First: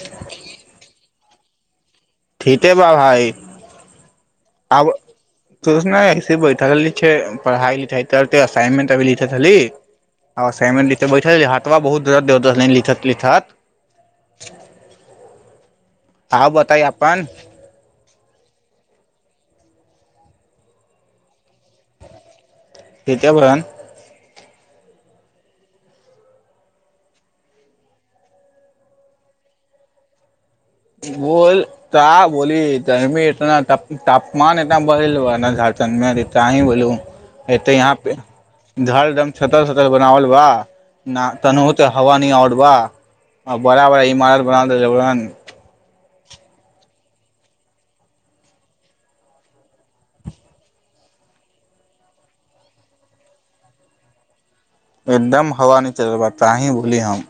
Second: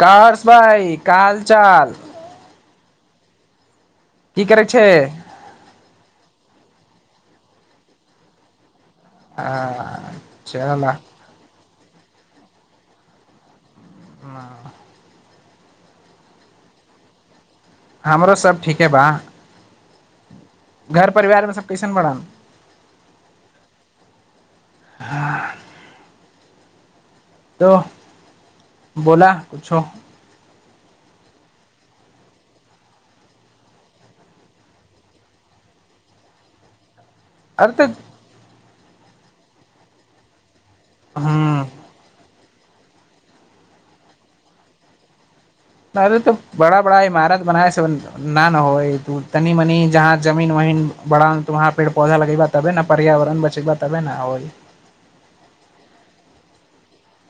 का हर्ष भाई का हाल चाल ठीके बा भइ की करै छै आब तस ने ऐसे बैठक ली पढ़इ लिखाइ ते असाइमेंट तभी लिखय छली आ चल एसाइनमेंट लिख के बैठल छली हाथ कत बहुतूर देततानि लिखत लिखत [unintelligible] ह आउ बताइ अपन हमरो सभ ठीके बा घर परिवारमे सभ कैसन बड़न ठिके बारन हँ तो बोला किुछो बोल त बोल गरमी इतना तापमान इतना बढ़ल झ च त ही बोलू ए तऽ यहाँ पे झरदम सतर सतर बनावल बा न तन ह त हव न आऔ वाह बड़ा बड़ा इमारत बना देने बरन नहि तो बड़ा बड़ा इमारत बनाए न ने हो तू तनी मनी जहाँ जमीन वमीन बड़ा त वहाँ पेड़ पौधा लगेबा तबे ने पर्यावरण बचेबा तबे न हो एकदम हवा न चलल बा ताही बोली हम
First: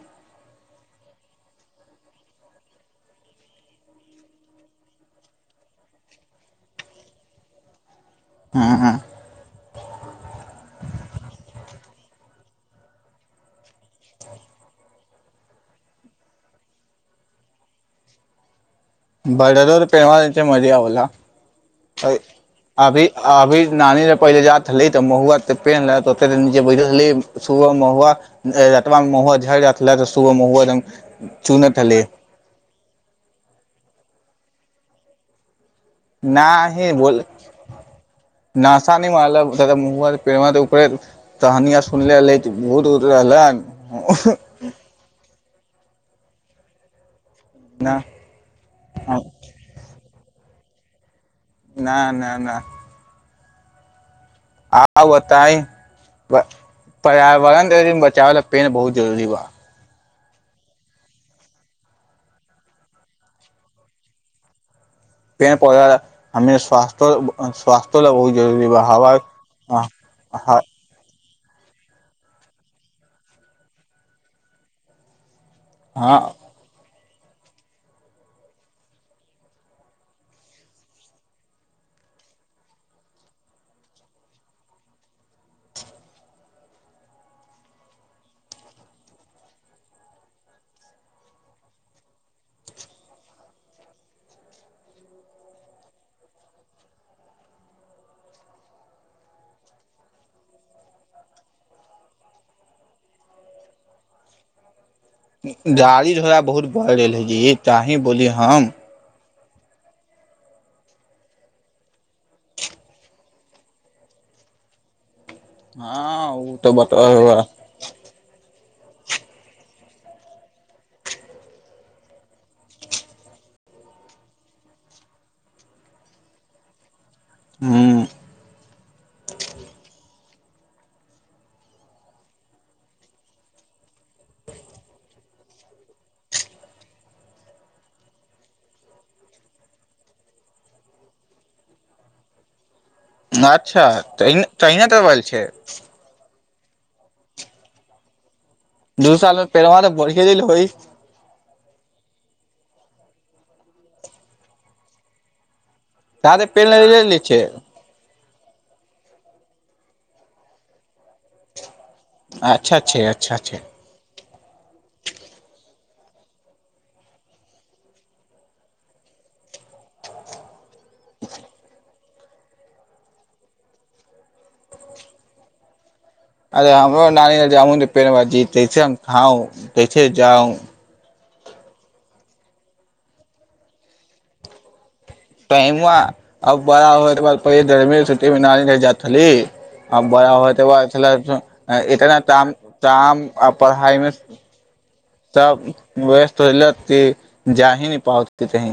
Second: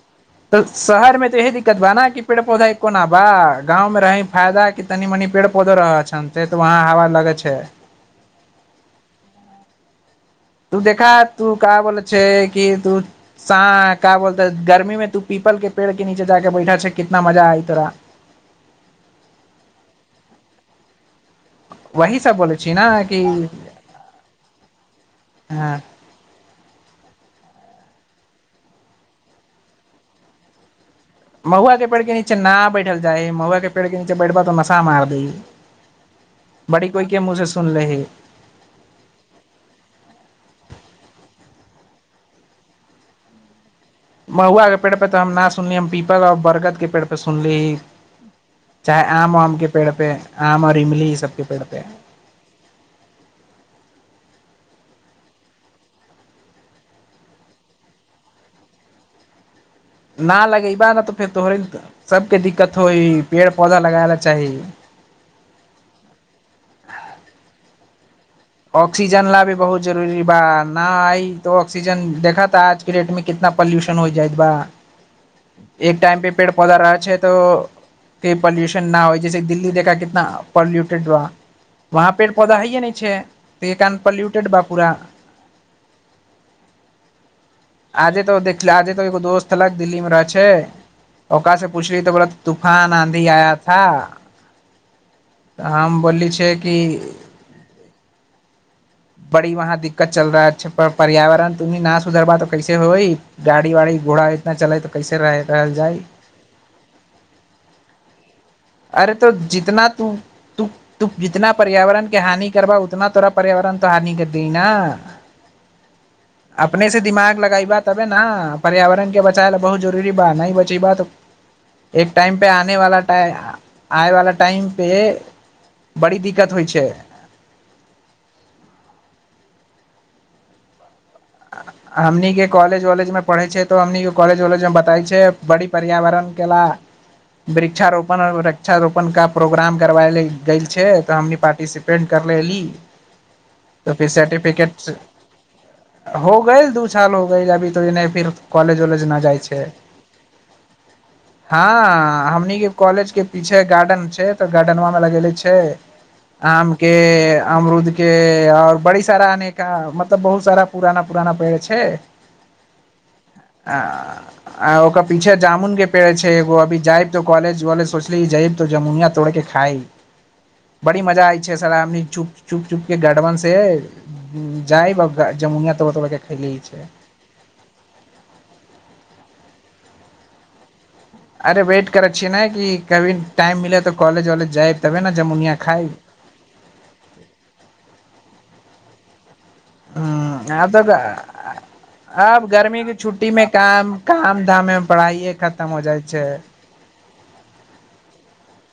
तऽ शहर मे तऽ इहे दिक्कत बा नेा कि पेड़ पौधा कोना बा गााँवमे रहै फायदा कि तनी मनी पेड़ पौधो रह छ सेे तऽ वहाँ हवा लगै छै हँ हँ तू देखा तू क बोल छै कि तू का बोलतेै गर्मी में तू पीपल के पेड़ के नीचे जााक बैठा छै कितना मजा आई तोरा भडरोर पेरव छै मी आ ओला [unintelligible] वही सब बोले छी ने अभी कि अभी नानी पहिले जा ही तऽ महुआ हँ पेने [unintelligible] जे बै शु महुआ महु झ जा तऽ शु महु एक महुआ के पेड़ के नीचे ना बैठल जाय महुआ के पेड़ के नीचे बैठबा तऽ नशा मार दै बड़ी नहि कोइ के बोल मुँह से सुनले हे नसा नहि मल त मु पे म त उप तनिया सुनलेे लै त भूत उत रहलै महुआ के पेड़ पे त हम न सुनलिय हम पी बरगदके पे त सुनलीही ना चाहे आम वाम के पेड़ पे आम आर इमली ई सब नहि नहि नहि आ बताए पर्यावरण बचाबै ल पेन बहुत जरूरी बा न लगैबा न तऽ फेर तोहरे सबके दिक्कत होई पेड़ पौधा लगाय ला चाही पेड़ पौधा हमी स्वास्थ्य स्व तोल [inaudible] ऑक्सीजन ला भी बहुत जरूरी बा ह न आइ तऽ ऑक्सीजन देखा ता आजके डेटमे कितना पोल्यूशन होई जायत ब एक टाइम पे हँ पेड़ पौधा रह छै तो ते पॉल्यूशन न होइ जैसे दिल्ली देखा कितना पोल्यूटेड बा वहाँ पेड़ पौधा हइे नहि छै अनपल्यूटेड बा पूरा आजे तो देख आजे तो एगो दोस्त अलग दिल्ली में रहे छै ओकरा से पूछली तऽ बोला तूफान आंधी आया था हम बोलली छिय कि बड़ी वहाँ दिक्कत चल रह छै पर्यावरण तुमी ना सुधरबा त कैस होइ गाड़ी वाड़ी घोड़ा इतना चले त गाड़ी घोड़ा बहुत बढ़ि गेल हइ जी ताहि बोली हम अरे तो जितना तू त तू जितना पर्यावरण के हानि करबा उतना तोरा पर्यावरण तो हानि कर दि न हँ ओ तऽ अपने बता से दिमाग ह लगाई बा तबे न पर्यावरणके बचााय लए बहुत जरूरी बा नहि बचीइबा त एक टाइमपे आने वाला टाम आयवला टाइमपे बड़ी दिक्कत होइ छै ह्म हमनिके कॉलेज वॉलेज मे पढ़े छै तऽ हमनिके कॉलेज वॉलेज मे बताई छै बड़ी पर्यावरण के ला वृक्षारोपण वृक्षारोपण का प्रोग्राम करवााय ले गेल छै तऽ हम पार्टिसिपेट करलेली अच्छा त तहिने देबल छै हो ग‌एल दू साल हो ग‌एल अभी तो नहि फिर कॉलेज वॉलेज दू न जाइ साल मे छै पेरमा त बढ़ए देल हो हँ हमनि के कॉलेज के पीछे गार्डेन छै त गार्डनवां में लगेले छै जादे पेड़ आम नहि के ले छै अमरुद के ओर बड़ी सारा आनेका मतलब बहुत सारा पुरान पुरान पेड़ छै अच्छा छै अच्छा छै आ आ ओकर पीछे जामुन के पेड़ छै एगो अभी जायब तो कॉलेज वॉलेज सोचली जायब तो जमुनिया तोड़ के खायई बड़ी मजा आय छै सर चुप चुप चुप के गढ़वन से जायब जमनिया तोड़ तोड़ के खैले अरे छै हमरो नानीामूँ पेर ब जीतैसे हम खाउ देखै छैे जाउ अरे वेट करै छियै न क कभी टाइम मिलै तऽ कॉेज वॉलेज जाए टाइम अब बड़ा हो गर्मी छुट्टीमे न जा छली आ बड़ा हो ह त ब आब छल इतना तऽ आब ताम गर्मी के ताम छुट्टी मे आ काम पढ़ाइ मे काम धाम मे पढ़ाइए सब खतम हो जाइ छै व्यस्त जा ही न पहुँचत कही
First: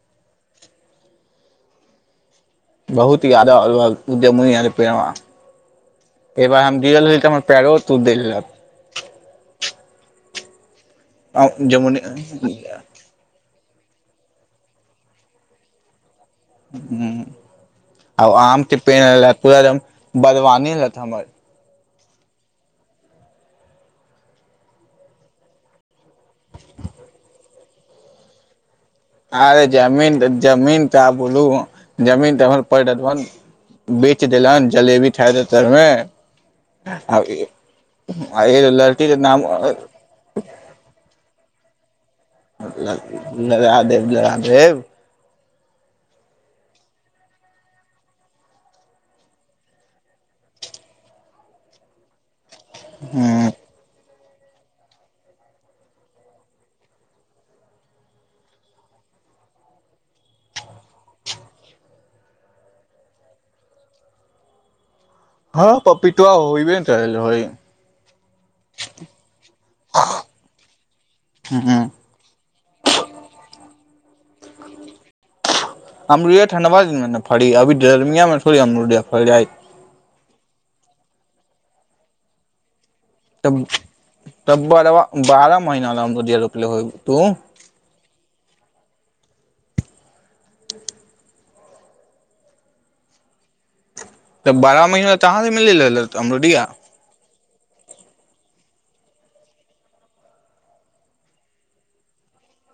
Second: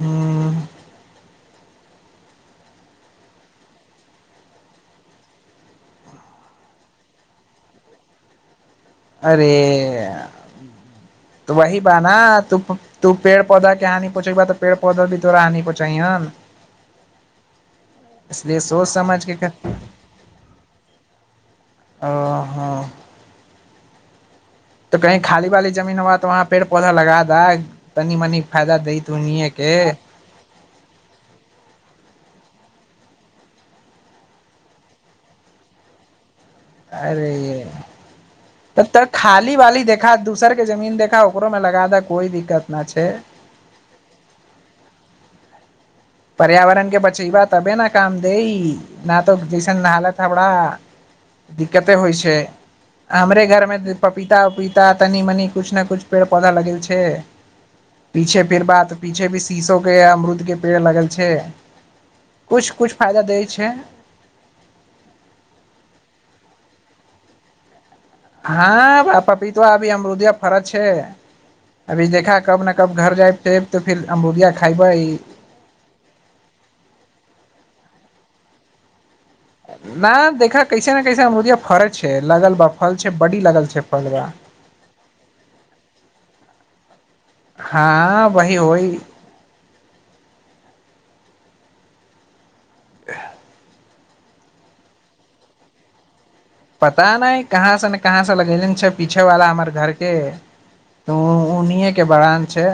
हँ बहुत यादा उद्यमनी पेड़ एक बार हम जिर रहल तऽ हमर पैरो तू देल लेलत त वही बा जमुनी न तू हूं तू पेड़ पौधा के क हानि पहुचैे ब त पड़ौधा भ तोरा हानि पहुँचा हैन ह आ इसलिए आमके सोच समझ पेड़ के कर पूरा एकम बदवानी लत हमर ओ हँ तऽ कही खाली वाली जमीन ह तऽ वहाँ पेड़ पौधा लगा दए तनि मनी फायदा दैत उन्हीए अरे के जमीन जमीन तऽ बोलू जमीन त परददबन बेच देलनि जलेबी ठा देतमे अरे त तऽ लड़की के नाम खाली वाली देखा दूसर के जमीन देखा ओकरो में लगा द कोई दिक्कत न छै लह देेव लह देेव पर्यावरण के बचेबा तबे ने काम दे न तो जैसन हालत हवराा दिक्कते होइ छै हमरे ह घरमे पपीता उपीता तनी मनी कुछ ने कुछ पेड़ पौधा लगेल छै पीछे फिर बात पीछे भी शीशो के अमरुद के पेड़ लगेल किछु किछु फायदा दै छै हँ पपीत आ होइ भ ने करइ हँ पपीता अभी अमरुदिया फरज छै ह अभी देखा कब ने कब घर जाये तऽ फेर अमरूबिया खयबै अमरूलिया ठण्डा बा दने फड़ी अभीर्मियामे सोरी अमरूलिया न देखा कैसे ने कैसे िया फरज छै लगल बाप तब तब बड़ बारह महिना ल रपले हो तू हँ वही होइ [inaudible] त बारह महीना तहाँ से मिल अमरोडिया कहाँसँ ने कहाँसँ लगेले छै पीछेवला हमर घरके तऽ उनेके बड़ान छै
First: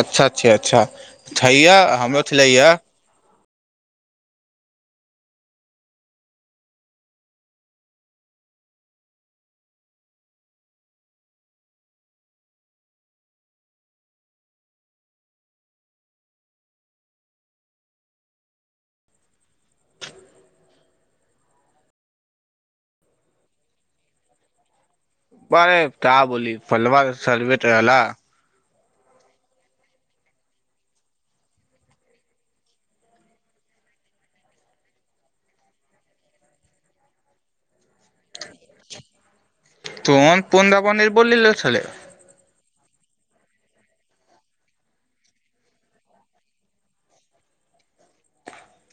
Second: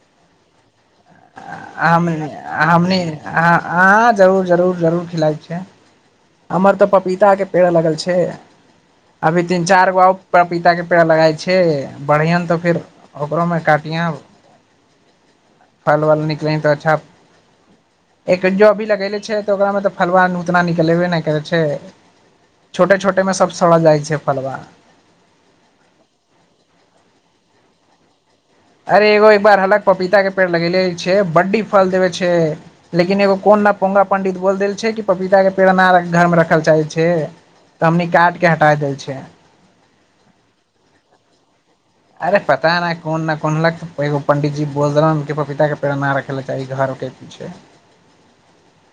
अच्छा अच्छा अच्छा छैया अ हमरो छलैया हम नहि अाँ हँ जरूर जरूर जरूर खिलाइ छिय हमर तो पपीता के पेड़ा लगल छै अभी तीन चार गो पपीता के पेड़ा लगाय छै बढ़िया तो फेर ओकरो में काटिय फल वल निकले तो अच्छा एक जो अभी लगेले छै त ओकरा में तऽ फलव नूतना निक ेबे ने करै छै छोटे छोटे मे सबसड़ा जाइ छै फलवार बरे त बोल फलवार सर्वेटला अरे एगो एक बार हलक पपीता के पेड़ लगेेले छै बड्डी फल देबे छै लेकिन एगो कोन न पोंगा पंडित बोल देल छै कि पपीता के पेड़ घर मे रखल चाहे छै त हमनी काट के हटा देल छै तोन पनन्दावनी बल छलै अरे पता नहि कोन नहि कोनलक तऽ एगो पण्डीजी बोलदरामके पपीताके प्रेरणा रखय लेल चाही घरके पीछे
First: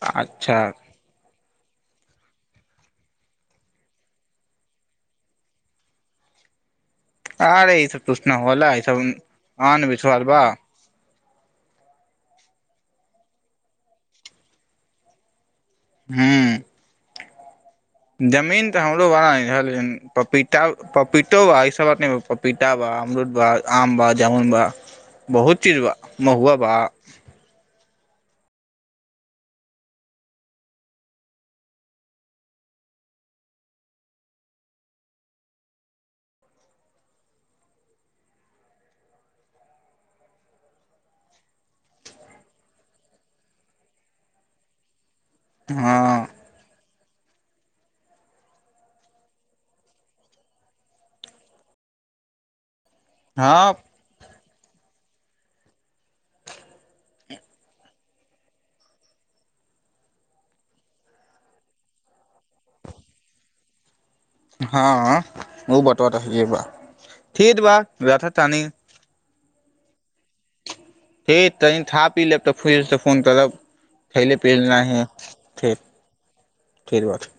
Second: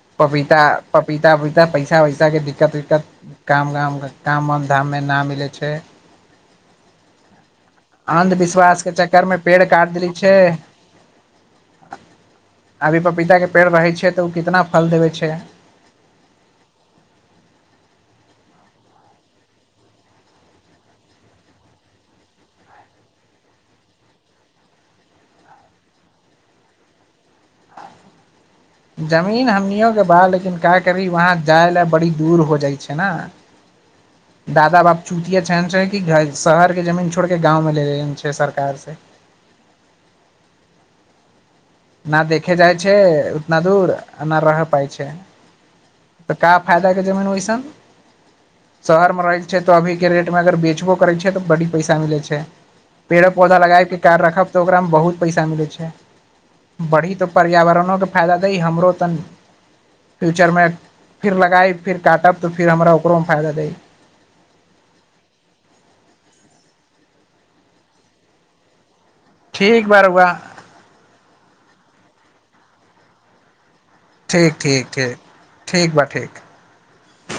अच्छा पपीता पपीता पैसा वैसा के दिक्कत उिक्कत काम वाम काम वाम धाम मे न मिलै छै अरे ई सब तूछ ने होल अंधविश्वास ई के सब चक्कर में पेड़ आन काट देली बिछर छै बा अभी पपीता के पेड़ रहै छै तऽ ओ कितना फल देबै छै हँ जमीन तऽ हमरोवलाा नहि रह लेकिन पपीता पपीतो बा इसभ बात नहि पपीता बा अमरूद बा आम बा जामुन बा बहुत चीज बा महुआ बा जमीन हमनिओके बा लेकिन काय करी वहाँ जाय लए बड़ी दूर हो जाइ छै ने दादा बाप चूतिया छन छै कि शहर के जमीन छोड़ के गाँव मे ले ले छै सरकार से न देखे जाइ छै उतना दूर नहि रह पाय छै हँ तऽ का फायदा के जमीन ओहिस शहरमे रहै छै तऽ अभी के रेटमे अगर बेचबो करै छै तऽ बड़ी पैसा मिलै छै पेड़ पौधा हँ लगााकके कार रखा तऽ ओकरामे बहुत पैसा मिलै छै बढ़ी तऽ पर्यावरणोके फायदा दही हमरो तन फ्यूचरमे फिर लगइ फेर काटब तऽ फेर हमरा ओकरोमे फायदा दही हँ ओ बतरत ह छै ब ठत बा रथ टानि ठीक ब रआ ठिक तनी थाप पी लेब तऽ फुस तऽ फोन करब खैले ठीक पीलना ठीक है ठीक र ठीक बा ठीक फर बात